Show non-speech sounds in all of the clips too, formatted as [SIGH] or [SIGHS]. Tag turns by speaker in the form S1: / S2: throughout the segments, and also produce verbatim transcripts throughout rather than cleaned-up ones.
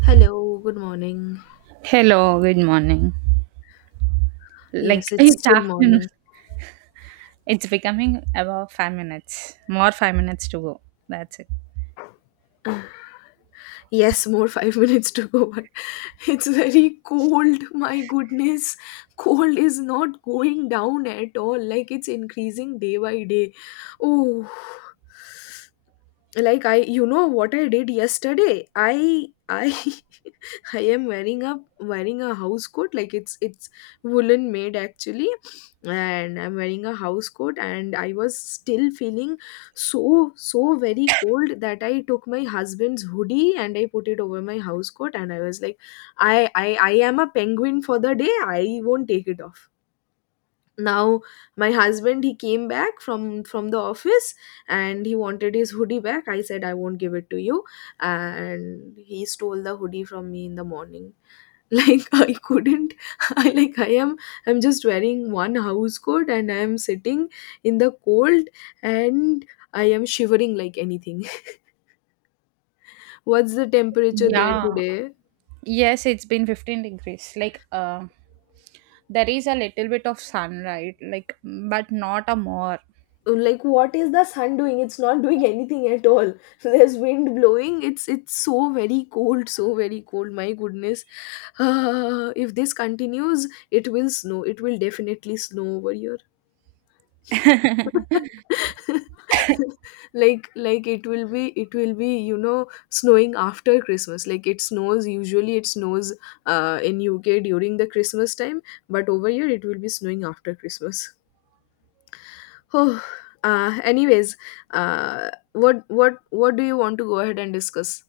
S1: Hello, good morning.
S2: Hello, good morning.
S1: Yes,
S2: Like [LAUGHS]
S1: it's
S2: it's
S1: still
S2: afternoon.
S1: morning.
S2: It's becoming about five minutes. More five minutes to go. That's it.
S1: Yes, more five [LAUGHS] minutes to go, but it's very cold. My goodness, cold is not going down at all. Like it's increasing day by day. Oh, like I, you know what I did yesterday? I, I [LAUGHS] I am wearing a wearing a house coat, like it's it's woolen made actually. And I'm wearing a house coat and I was still feeling so so very cold that I took my husband's hoodie and I put it over my house coat. And I was like, I I, I am a penguin for the day, I won't take it off now. My husband, he came back from from the office and he wanted his hoodie back. I said I won't give it to you, and he stole the hoodie from me in the morning. Like [LAUGHS] I couldn't. [LAUGHS] i like i am i'm just wearing one house coat and I am sitting in the cold. And I am shivering like anything. [LAUGHS] What's the temperature there
S2: Yeah.
S1: today?
S2: Yes, it's been fifteen degrees. Like uh, there is a little bit of sun, right? like but not a more.
S1: Uh, like, what is the sun doing? It's not doing anything at all. [LAUGHS] There's wind blowing, it's it's so very cold, so very cold, my goodness. [SIGHS] Uh, if this continues, it will snow it will definitely snow over here.
S2: [LAUGHS]
S1: [LAUGHS] like like it will be it will be you know snowing after Christmas. Like it snows Usually it snows uh, in U K during the Christmas time, but over here it will be snowing after Christmas. [SIGHS] Oh, uh, anyways, uh, what what what do you want to go ahead and discuss?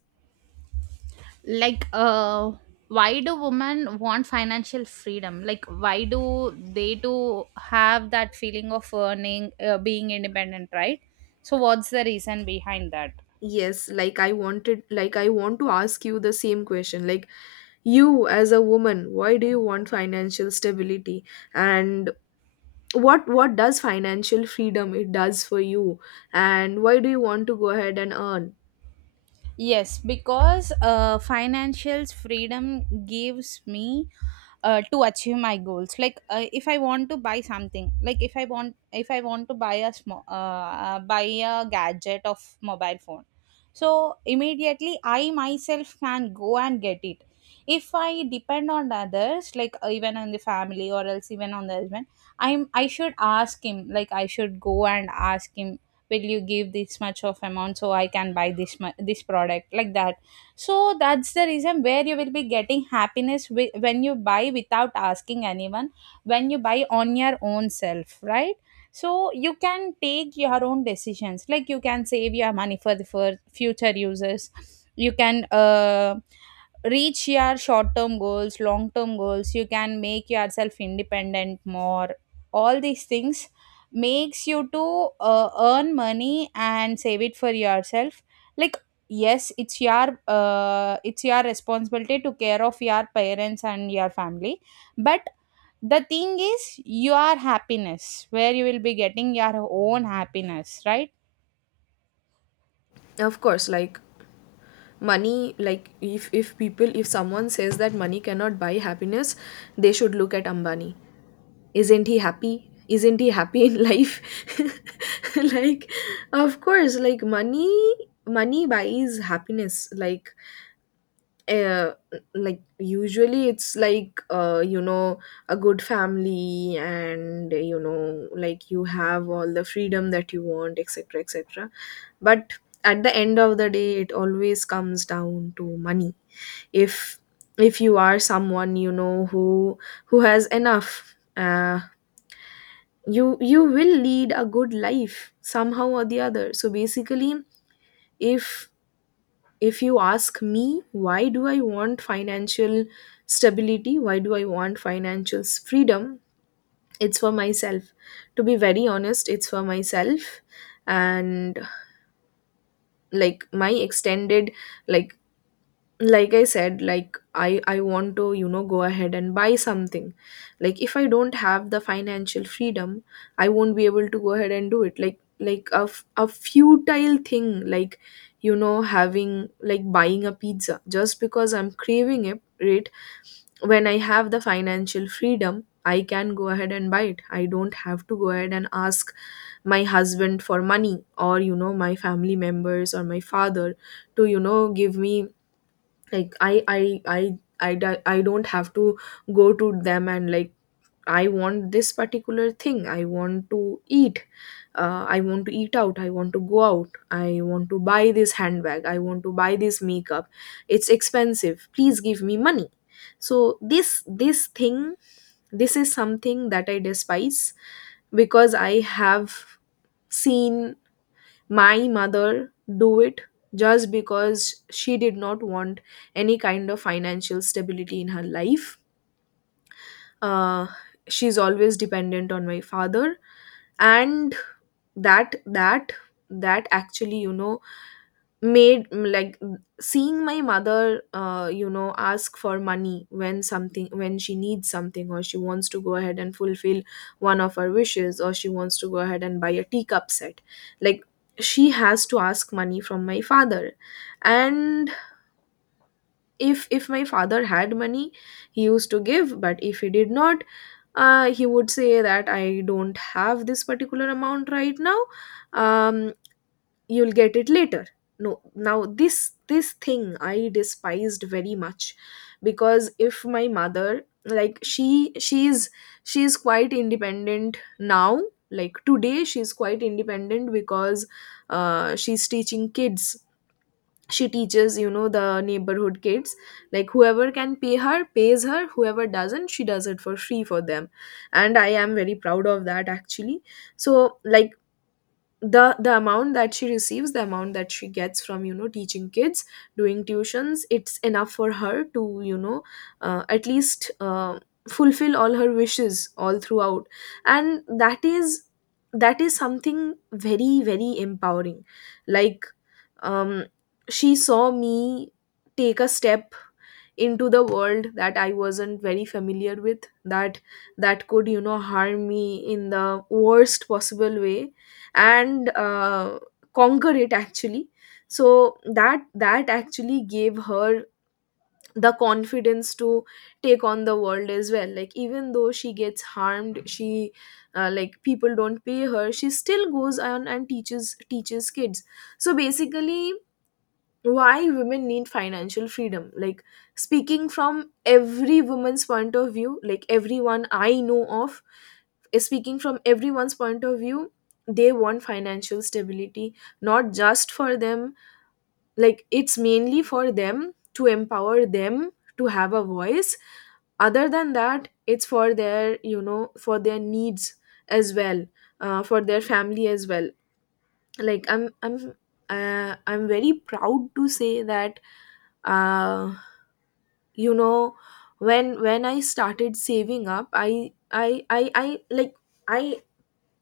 S2: like uh why do women want financial freedom, like why do they do have that feeling of earning, uh, being independent, right? So what's the reason behind that?
S1: Yes, like i wanted like I want to ask you the same question. Like, you as a woman, why do you want financial stability? And what what does financial freedom, it does for you? And why do you want to go ahead and earn?
S2: Yes, because uh, financial freedom gives me uh, to achieve my goals. Like uh, if I want to buy something, like if I want if i want to buy a small uh, uh, buy a gadget of mobile phone, so immediately I myself can go and get it. If I depend on others, like uh, even on the family or else even on the husband, i'm I should ask him, like I should go and ask him, will you give this much of amount so I can buy this mu- this product, like that. So that's the reason where you will be getting happiness wi- when you buy without asking anyone, when you buy on your own self, right? So you can take your own decisions, like you can save your money for the for future uses. You can uh, reach your short term goals, long term goals. You can make yourself independent more. All these things makes you to uh, earn money and save it for yourself. Like, yes, it's your uh, it's your responsibility to care of your parents and your family. But the thing is your happiness, where you will be getting your own happiness, right?
S1: Of course, like money, like if if people if someone says that money cannot buy happiness, they should look at Ambani. Isn't he happy? Isn't he happy in life? [LAUGHS] Like, of course, like money money buys happiness. Like, uh, like, usually it's like, uh, you know, a good family, and you know, like you have all the freedom that you want, etc, etc. But at the end of the day, it always comes down to money. If if you are someone, you know, who who has enough, uh, you you will lead a good life somehow or the other. So basically, if if you ask me, why do I want financial stability, why do I want financial s- freedom? It's for myself, to be very honest, it's for myself. And like my extended like like I said, like i i want to, you know, go ahead and buy something. Like, if I don't have the financial freedom, I won't be able to go ahead and do it, like, like a, f- a futile thing, like, you know, having like buying a pizza just because I'm craving it, right? When I have the financial freedom, I can go ahead and buy it, I don't have to go ahead and ask my husband for money, or you know, my family members or my father, to, you know, give me. Like, i i i i, do- I don't have to go to them and, like, I want this particular thing, I want to eat, uh, I want to eat out, I want to go out, I want to buy this handbag, I want to buy this makeup, it's expensive, please give me money. So this this thing, this is something that I despise, because I have seen my mother do it, just because she did not want any kind of financial stability in her life. uh, she's always dependent on my father. And that that that actually, you know, made, mm, like, seeing my mother, uh, you know, ask for money, when something when she needs something, or she wants to go ahead and fulfill one of her wishes, or she wants to go ahead and buy a teacup set. Like, she has to ask money from my father. And if if my father had money, he used to give, but if he did not, uh, he would say that, I don't have this particular amount right now, um, you'll get it later. No, now this this thing, I despised very much, because if my mother, like, she she's she's quite independent now. Like, today she's quite independent because, uh, she's teaching kids. She teaches, you know, the neighborhood kids. Like, whoever can pay her, pays her, whoever doesn't, she does it for free for them. And I am very proud of that, actually. So, like, the the amount that she receives the amount that she gets from, you know, teaching kids, doing tuitions. It's enough for her to, you know, uh, at least, uh, fulfill all her wishes all throughout. And that is that is something very, very empowering. Like, um, she saw me take a step into the world that I wasn't very familiar with, that that could, you know, harm me in the worst possible way, and uh, conquer it, actually. So that that actually gave her the confidence to take on the world as well. Like, even though she gets harmed, she, uh, like, people don't pay her, she still goes on and teaches teaches kids. So basically, why women need financial freedom? Like, speaking from every woman's point of view, like, everyone I know of, is speaking from everyone's point of view, they want financial stability, not just for them. Like, it's mainly for them, to empower them, to have a voice. Other than that, it's for their, you know, for their needs as well, uh, for their family as well. Like, i'm i'm uh, i'm very proud to say that, uh, you know, when when I started saving up, I I I, I like I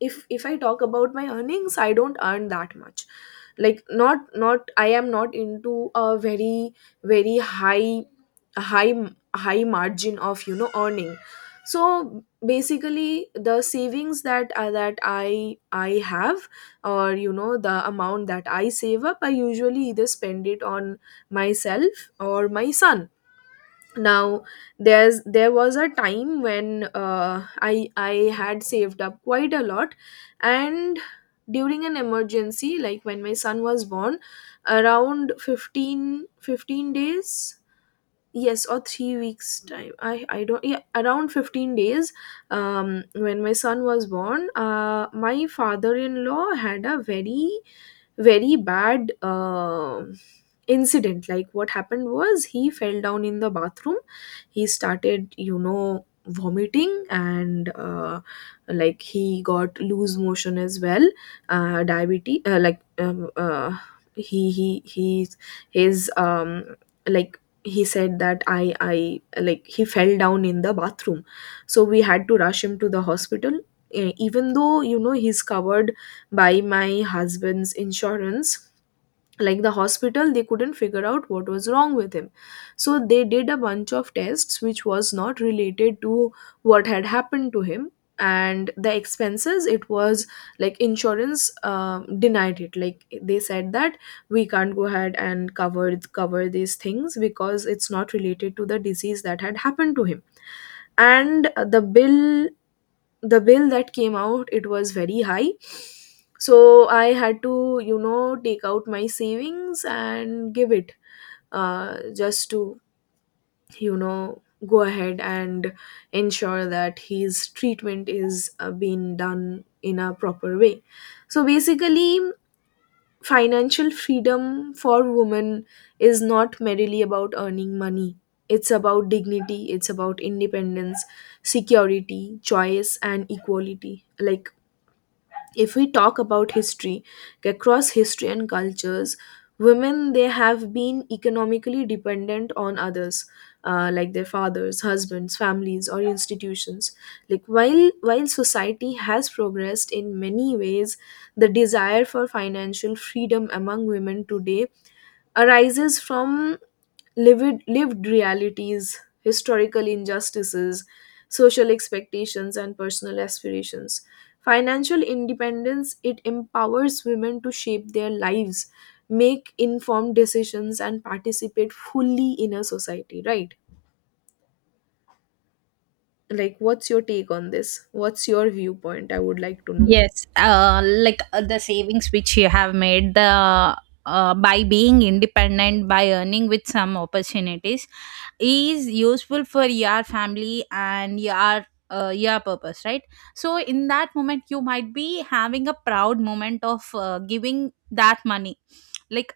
S1: if if I talk about my earnings, I don't earn that much. Like, not not I am not into a very, very high high high margin of, you know, earning. So basically, the savings that uh, that i i have, or you know, the amount that I save up, I usually either spend it on myself or my son. Now, there's there was a time when, uh, i i had saved up quite a lot. And during an emergency, like when my son was born, around fifteen fifteen days, yes, or three weeks time, i i don't, yeah, around fifteen days. um when my son was born, uh my father-in-law had a very, very bad, uh, incident. Like, what happened was, he fell down in the bathroom. He started, you know, vomiting, and uh, like, he got loose motion as well. uh, diabetes, uh, like, um, uh, he he he his um, like, he said that, I I like he fell down in the bathroom. So we had to rush him to the hospital. Eh, even though, you know, he's covered by my husband's insurance. Like, the hospital, they couldn't figure out what was wrong with him. So they did a bunch of tests which was not related to what had happened to him. And the expenses it was like, insurance, uh, denied it. Like, they said that, we can't go ahead and cover cover these things because it's not related to the disease that had happened to him. And uh, the bill, the bill that came out, it was very high. So I had to, you know, take out my savings and give it, uh, just to, you know, go ahead and ensure that his treatment is, uh, being done in a proper way. So basically, financial freedom for women is not merely about earning money, it's about dignity, it's about independence, security, choice, and equality. Like, if we talk about history, across history and cultures, women, they have been economically dependent on others, uh, like their fathers, husbands, families, or institutions. Like, while while society has progressed in many ways, the desire for financial freedom among women today arises from lived, lived realities, historical injustices, social expectations, and personal aspirations. Financial independence, it empowers women to shape their lives, make informed decisions, and participate fully in a society. Right? Like, what's your take on this? What's your viewpoint? I would like to know.
S2: Yes, uh, like uh, the savings which you have made, the uh, by being independent, by earning with some opportunities, is useful for your family and your uh, your purpose, right? So in that moment, you might be having a proud moment of uh, giving that money. Like,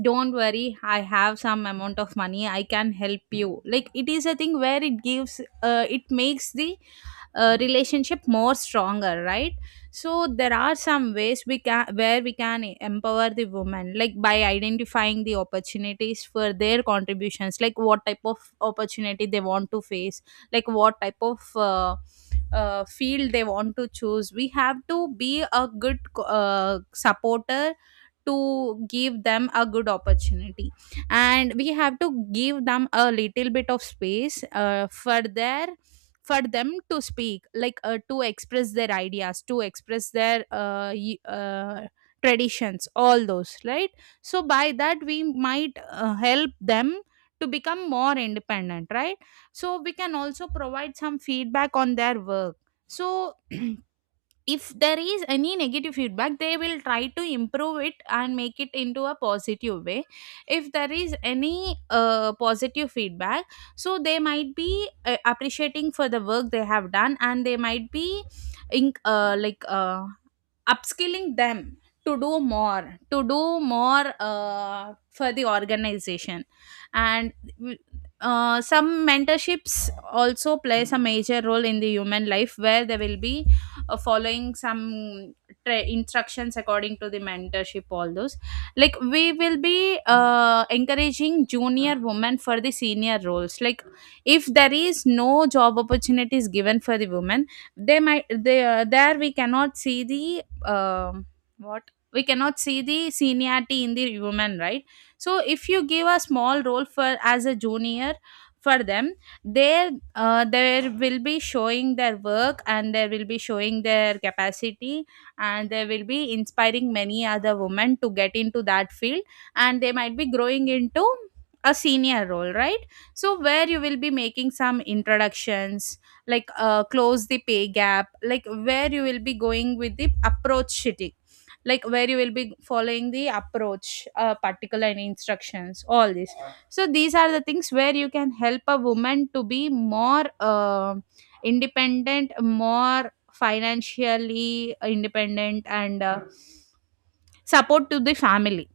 S2: don't worry, I have some amount of money. I can help you. Like, it is a thing where it gives, uh, it makes the uh, relationship more stronger, right? So there are some ways we can, where we can empower the women, like by identifying the opportunities for their contributions, like what type of opportunity they want to face, like what type of uh, uh, field they want to choose. We have to be a good uh, supporter to give them a good opportunity, and we have to give them a little bit of space uh, for their, for them to speak, like uh, to express their ideas, to express their uh, y- uh, traditions, all those, right? So by that we might uh, help them to become more independent, right? So we can also provide some feedback on their work. So [CLEARS THROAT] if there is any negative feedback, they will try to improve it and make it into a positive way. If there is any uh, positive feedback, so they might be uh, appreciating for the work they have done, and they might be in, uh, like uh, upskilling them to do more, to do more uh, for the organization. And uh, some mentorships also plays a major role in the human life, where they will be uh, following some tra- instructions according to the mentorship, all those. Like, we will be uh, encouraging junior women for the senior roles. Like if there is no job opportunities given for the women, they might they, uh, there we cannot see the um what we cannot see the seniority in the women, right? So if you give a small role for as a junior, for them, there uh, there will be showing their work and there will be showing their capacity, and they will be inspiring many other women to get into that field, and they might be growing into a senior role, right? So where you will be making some introductions, like uh, close the pay gap, like where you will be going with the approach city, like where you will be following the approach uh, particular and instructions, all this. So these are the things where you can help a woman to be more uh, independent, more financially independent, and uh, support to the family.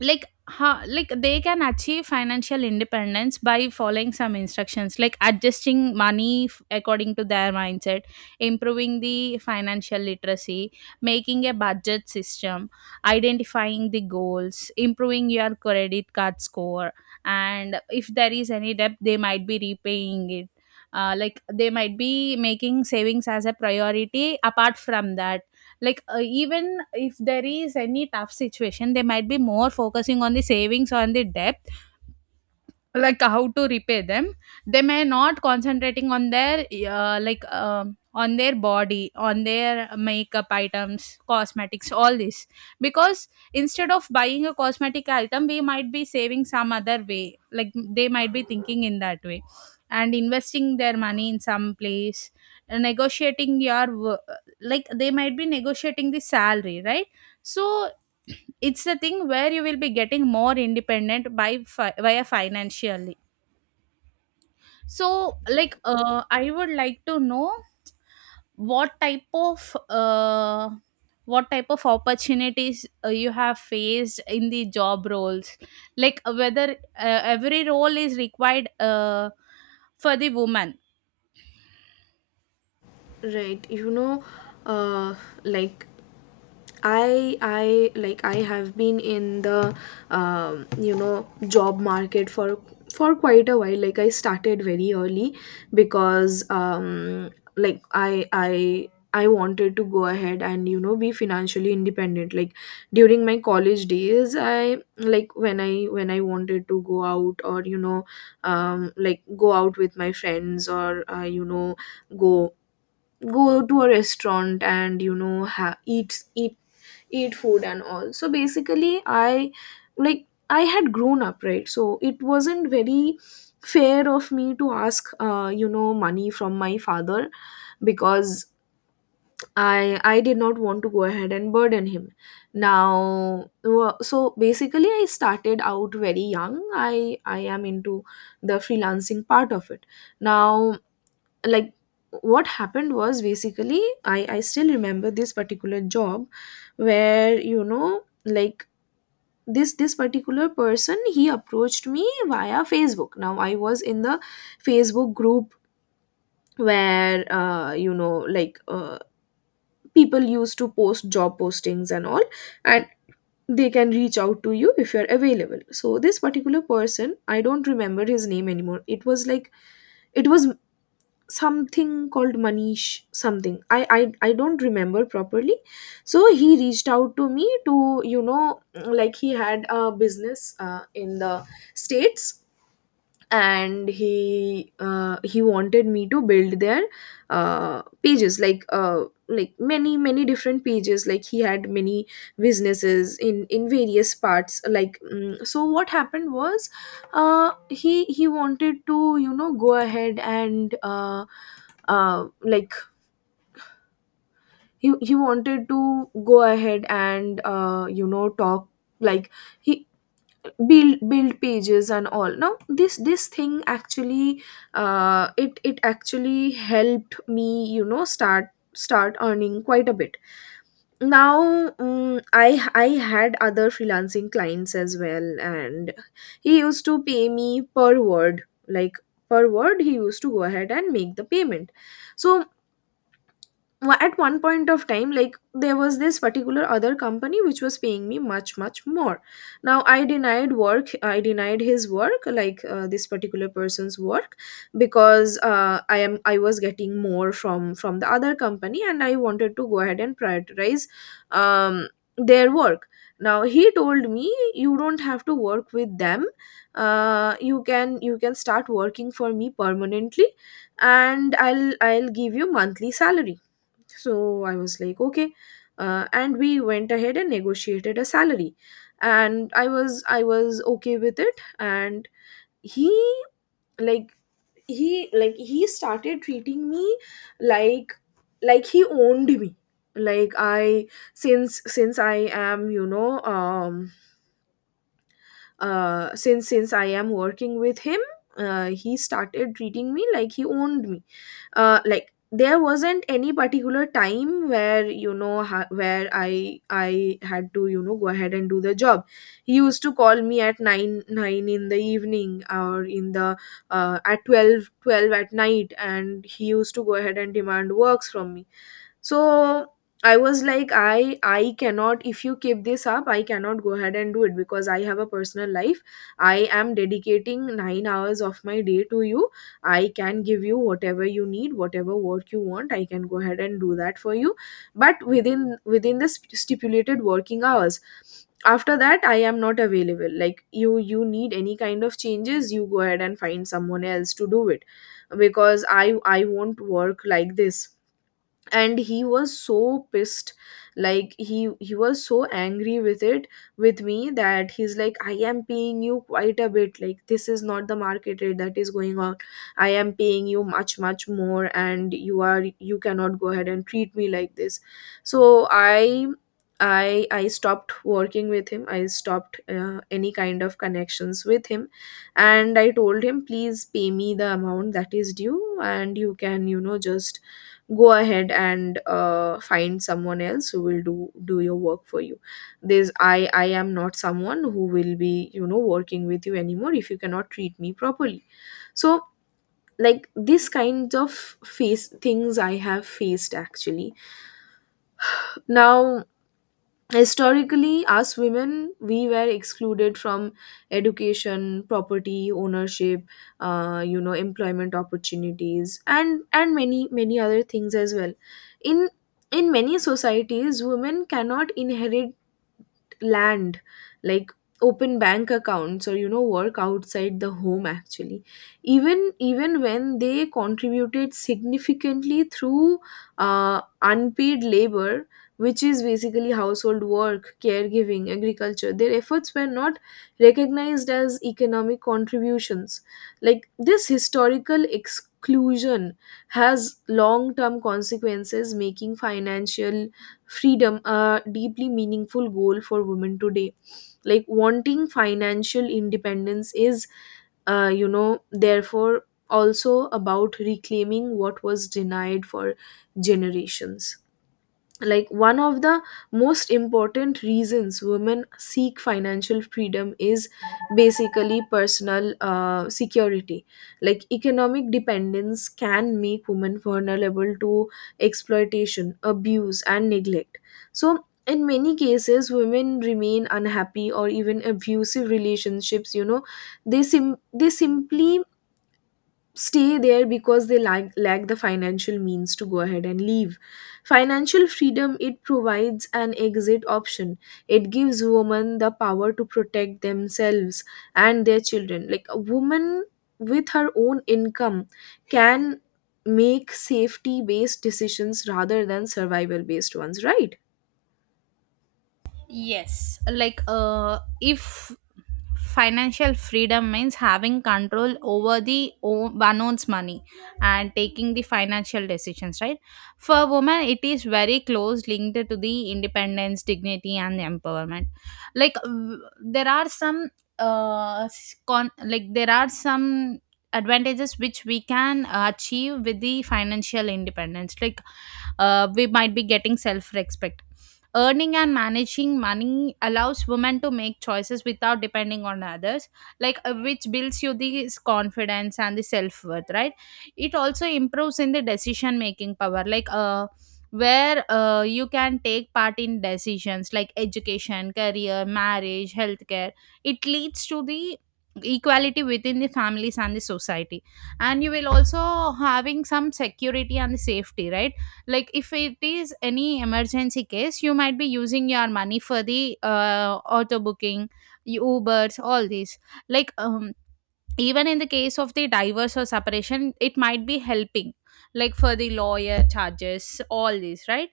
S2: Like huh, like they can achieve financial independence by following some instructions, like adjusting money f- according to their mindset, improving the financial literacy, making a budget system, identifying the goals, improving your credit card score, and if there is any debt they might be repaying it. Uh, like they might be making savings as a priority. Apart from that, like uh, even if there is any tough situation, they might be more focusing on the savings or on the debt, like how to repay them. They may not concentrating on their uh, like um on their body, on their makeup items, cosmetics, all this. Because instead of buying a cosmetic item, we might be saving some other way. Like they might be thinking in that way, and investing their money in some place, negotiating your wo- like they might be negotiating the salary, right? So it's the thing where you will be getting more independent by fi- via financially. So like uh, I would like to know what type of uh, what type of opportunities uh, you have faced in the job roles. Like uh, whether uh, every role is required uh, for the woman?
S1: Right, you know, uh, like, I I like I have been in the, um, you know, job market for for quite a while. Like, I started very early because, um, like, I I I wanted to go ahead and, you know, be financially independent. Like during my college days, I like when I when I wanted to go out or you know um, like go out with my friends or uh, you know go go to a restaurant and you know ha- eat eat eat food and all. So basically, i like i had grown up, right? So it wasn't very fair of me to ask uh, you know money from my father because i i did not want to go ahead and burden him now. Wa- so basically, I started out very young. I i am into the freelancing part of it now. Like what happened was, basically, i i still remember this particular job where you know like this this particular person, he approached me via Facebook. Now I was in the Facebook group where uh, you know like uh, people used to post job postings and all, and they can reach out to you if you're available. So this particular person, I don't remember his name anymore. It was like it was something called Manish something. I, I i don't remember properly. So he reached out to me to, you know, like he had a business uh, in the states, and he uh, he wanted me to build their uh, pages, like uh, like many many different pages. Like he had many businesses in in various parts like. Mm, so what happened was, uh, he he wanted to, you know, go ahead and uh, uh, like he he wanted to go ahead and uh, you know, talk, like he build build pages and all. Now this this thing actually uh, it it actually helped me, you know, start start earning quite a bit now. Mm i i had other freelancing clients as well, and he used to pay me per word. Like per word he used to go ahead and make the payment. So wa- at one point of time, like there was this particular other company which was paying me much much more. Now I denied work, I denied his work, like uh, this particular person's work, because uh, i am I was getting more from from the other company, and I wanted to go ahead and prioritize um, their work. Now he told me, you don't have to work with them. Uh, you can, you can start working for me permanently, and i'll i'll give you monthly salary. So I was like, okay. Uh, and we went ahead and negotiated a salary. And I was I was okay with it. And he like he like he started treating me like like he owned me. Like I, since since I am, you know, um uh since since I am working with him, uh, he started treating me like he owned me. uh, like there wasn't any particular time where, you know ha- where i i had to, you know, go ahead and do the job. He used to call me at nine nine in the evening or in the uh, at twelve twelve at night, and he used to go ahead and demand works from me. So I was like, i I cannot. If you keep this up, I cannot go ahead and do it because I have a personal life. I am dedicating nine hours of my day to you. I can give you whatever you need, whatever work you want. I can go ahead and do that for you, but within within the st- stipulated working hours. After that, I am not available. Like you you need any kind of changes, you go ahead and find someone else to do it, because i I won't work like this. And he was so pissed. Like he he was so angry with it, with me, that he's like, I am paying you quite a bit. Like this is not the market rate that is going on. I am paying you much much more, and you are you cannot go ahead and treat me like this. So i i I stopped working with him. I stopped uh, any kind of connections with him, and I told him, please pay me the amount that is due, and you can, you know, just go ahead and uh, find someone else who will do do your work for you. This i I am not someone who will be, you know, working with you anymore if you cannot treat me properly. So like this kind of face things I have faced actually. Now historically, us women, we were excluded from education, property ownership, uh, you know employment opportunities, and and many many other things as well. in in many societies, women cannot inherit land, like open bank accounts, or you know, work outside the home actually. Even even when they contributed significantly through uh, unpaid labor, which is basically household work, caregiving, agriculture, their efforts were not recognized as economic contributions. Like this historical exclusion has long term consequences, making financial freedom a deeply meaningful goal for women today. Like wanting financial independence is, uh, you know therefore, also about reclaiming what was denied for generations. Like one of the most important reasons women seek financial freedom is basically personal uh, security. Like economic dependence can make women vulnerable to exploitation, abuse, and neglect. So in many cases, women remain unhappy or even abusive relationships. You know, they sim- they simply stay there because they lack, lack the financial means to go ahead and leave. Financial freedom, it provides an exit option. It gives women the power to protect themselves and their children. Like a woman with her own income can make safety based decisions rather than survival based ones, right?
S2: Yes, like uh, if financial freedom means having control over the o- one owns money and taking the financial decisions, right? For women, it is very close linked to the independence, dignity, and empowerment. Like w- there are some uh, s- con- like there are some advantages which we can achieve with the financial independence, like uh, we might be getting self respect. Earning and managing money allows women to make choices without depending on others, like uh, which builds you the confidence and the self worth, right? It also improves in the decision making power, like uh, where uh, you can take part in decisions like education, career, marriage, healthcare. It leads to the equality within the families and the society, and you will also having some security and the safety, right? Like if it is any emergency case, you might be using your money for the uh, auto booking, ubers, all these. like um, Even in the case of the divorce or separation, it might be helping, like for the lawyer charges, all these, right?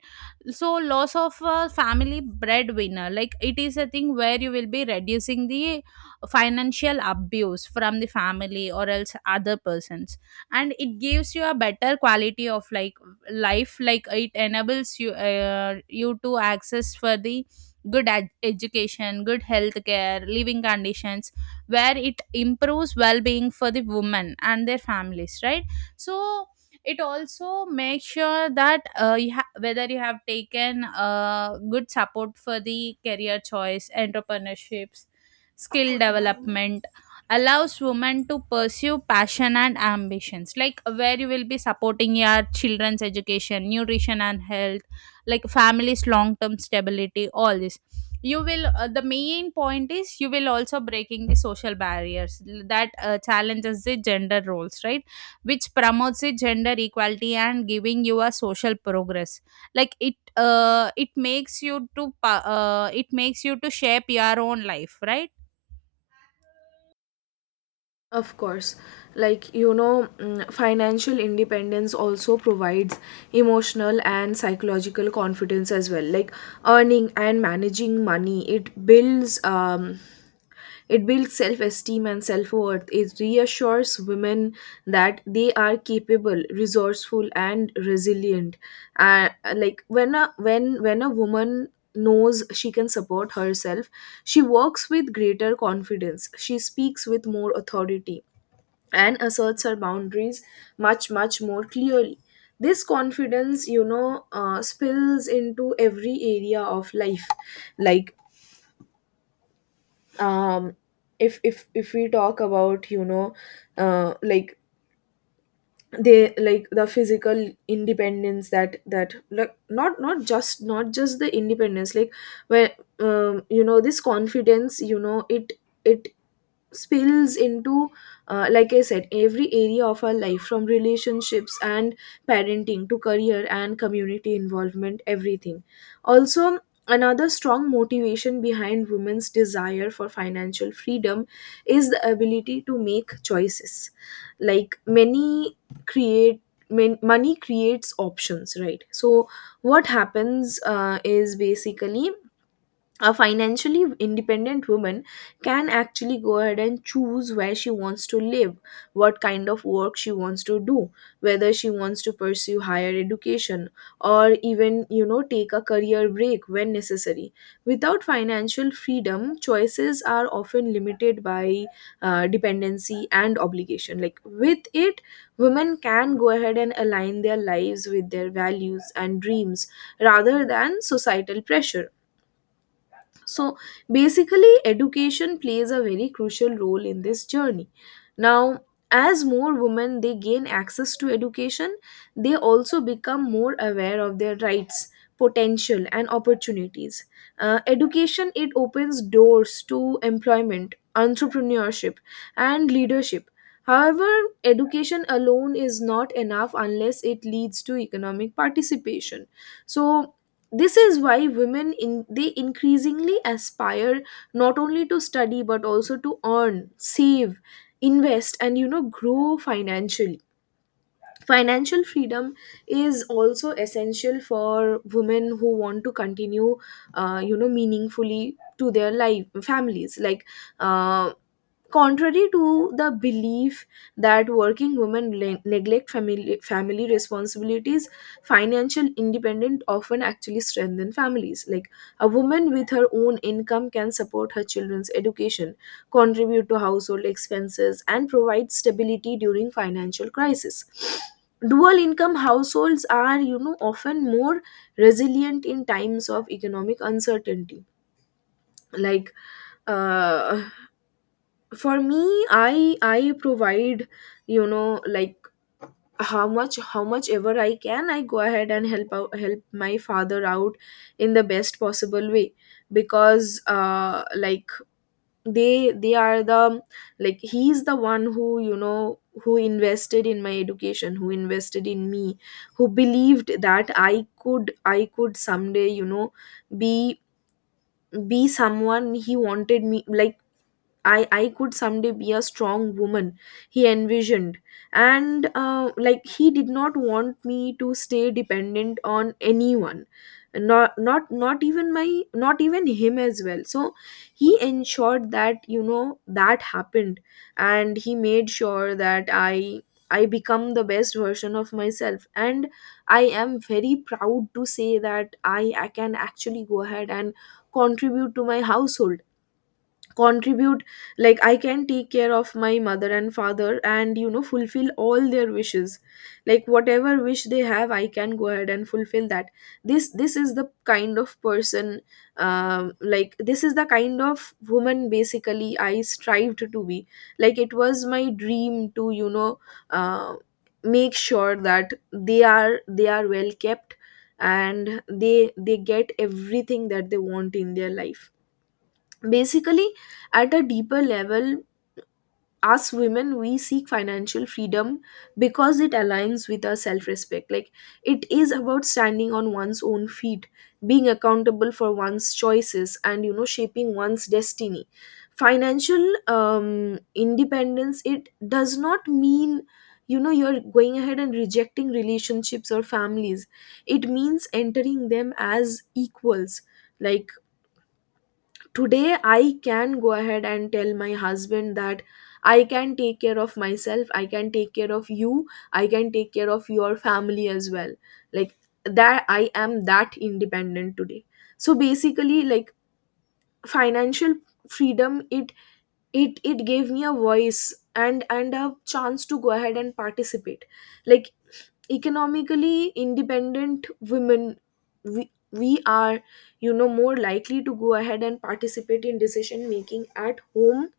S2: So loss of a family breadwinner, like it is a thing where you will be reducing the financial abuse from the family or else other persons. And it gives you a better quality of like life, like it enables you uh, you to access for the good ed- education, good health care, living conditions, where it improves well-being for the women and their families, right? So it also makes sure that uh, you ha- whether you have taken uh, good support for the career choice, entrepreneurships, skill development, allows women to pursue passion and ambitions, like where you will be supporting your children's education, nutrition and health, like families long term stability, all this. You will, uh, the main point is, you will also breaking the social barriers that uh, challenges the gender roles, right? Which promotes the gender equality and giving you a social progress. Like it uh, it makes you to pa- uh, it makes you to shape your own life, right?
S1: Of course, like you know, mm, financial independence also provides emotional and psychological confidence as well. Like earning and managing money, it builds um, it builds self esteem and self worth. It reassures women that they are capable, resourceful, and resilient. Uh, like when a when when a woman knows she can support herself, she works with greater confidence. She speaks with more authority and asserts her boundaries much much more clearly. This confidence, you know uh, spills into every area of life. like um if if if we talk about, you know, uh, like they like the physical independence, that that like not not just not just the independence, like where, um, you know, this confidence, you know, it it spills into, uh, like I said, every area of our life, from relationships and parenting to career and community involvement, everything. Also, another strong motivation behind women's desire for financial freedom is the ability to make choices. Like many create Men, money creates options, right? So what happens, uh, is basically, a financially independent woman can actually go ahead and choose where she wants to live, what kind of work she wants to do, whether she wants to pursue higher education, or even, you know, take a career break when necessary. Without financial freedom, choices are often limited by uh, dependency and obligation. Like with it, women can go ahead and align their lives with their values and dreams rather than societal pressure. So basically, education plays a very crucial role in this journey. Now, as more women, they gain access to education, they also become more aware of their rights, potential, and opportunities. Uh, education, it opens doors to employment, entrepreneurship, and leadership. However, education alone is not enough unless it leads to economic participation. So, this is why women in, they increasingly aspire not only to study, but also to earn, save, invest, and you know, grow financially. Financial freedom is also essential for women who want to continue, uh, you know meaningfully to their life families. Like uh, contrary to the belief that working women le- neglect family, family responsibilities, financial independence often actually strengthen families. Like a woman with her own income can support her children's education, contribute to household expenses, and provide stability during financial crisis. Dual income households are, you know, often more resilient in times of economic uncertainty. Like uh for me, i i provide, you know, like how much, how much ever I can, I go ahead and help out, help my father out in the best possible way, because uh like they they are the, like he's the one who, you know, who invested in my education, who invested in me, who believed that I could, I could someday, you know, be be someone he wanted me like. I, I could someday be a strong woman he envisioned. And uh, like he did not want me to stay dependent on anyone, not not not even my, not even him as well. So he ensured that, you know, that happened, and he made sure that I I become the best version of myself. And I am very proud to say that I I can actually go ahead and contribute to my household contribute like I can take care of my mother and father and, you know, fulfill all their wishes. Like whatever wish they have, I can go ahead and fulfill that. This this is the kind of person, um like this is the kind of woman, basically, I strived to be. Like it was my dream to, you know, uh, make sure that they are they are well kept, and they they get everything that they want in their life basically. At a deeper level, us women, we seek financial freedom because it aligns with our self-respect. Like it is about standing on one's own feet, being accountable for one's choices, and you know, shaping one's destiny. Financial um, independence, it does not mean, you know, you're going ahead and rejecting relationships or families. It means entering them as equals. Like today, I can go ahead and tell my husband that I can take care of myself, I can take care of you, I can take care of your family as well. Like that, I am that independent today. So basically, like financial freedom, it it it gave me a voice and and a chance to go ahead and participate. Like economically independent women, we, we are, you know, more likely to go ahead and participate in decision making at home,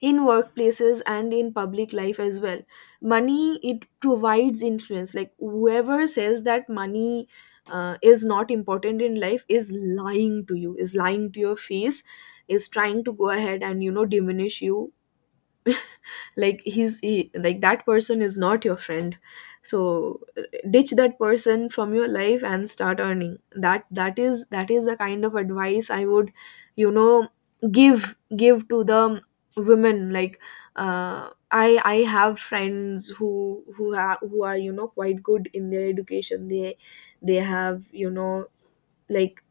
S1: in workplaces, and in public life as well. Money, it provides influence. Like whoever says that money, uh, is not important in life, is lying to you, is lying to your face, is trying to go ahead and, you know, diminish you. Like he's he, like That person is not your friend. So uh, ditch that person from your life and start earning. That that is, that is the kind of advice I would, you know, give give to the women. Like uh, i i have friends who who are who are, you know, quite good in their education. they they have, you know, like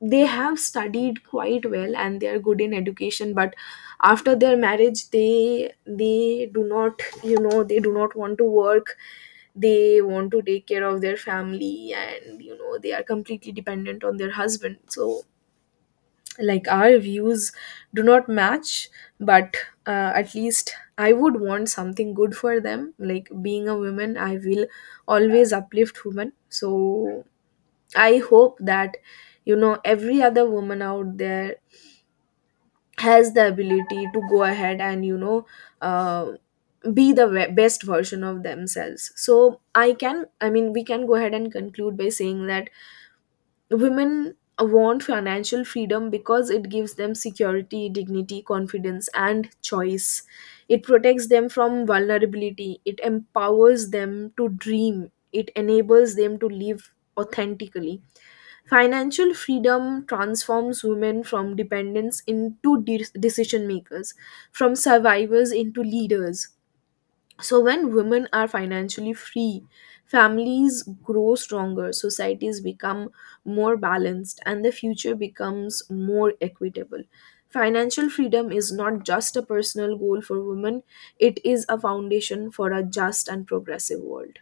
S1: they have studied quite well and they are good in education, but after their marriage, they they do not, you know, they do not want to work. They want to take care of their family, and you know, they are completely dependent on their husband. So like our views do not match. But uh, at least I would want something good for them. Like being a woman, I will always uplift women. So I hope that, you know, every other woman out there has the ability to go ahead and, you know, uh, be the ve- best version of themselves. So I can, I mean, we can go ahead and conclude by saying that women want financial freedom because it gives them security, dignity, confidence, and choice. It protects them from vulnerability. It empowers them to dream. It enables them to live authentically. Financial freedom transforms women from dependents into de- decision makers, from survivors into leaders. So, when women are financially free, families grow stronger, societies become more balanced, and the future becomes more equitable. Financial freedom is not just a personal goal for women, it is a foundation for a just and progressive world.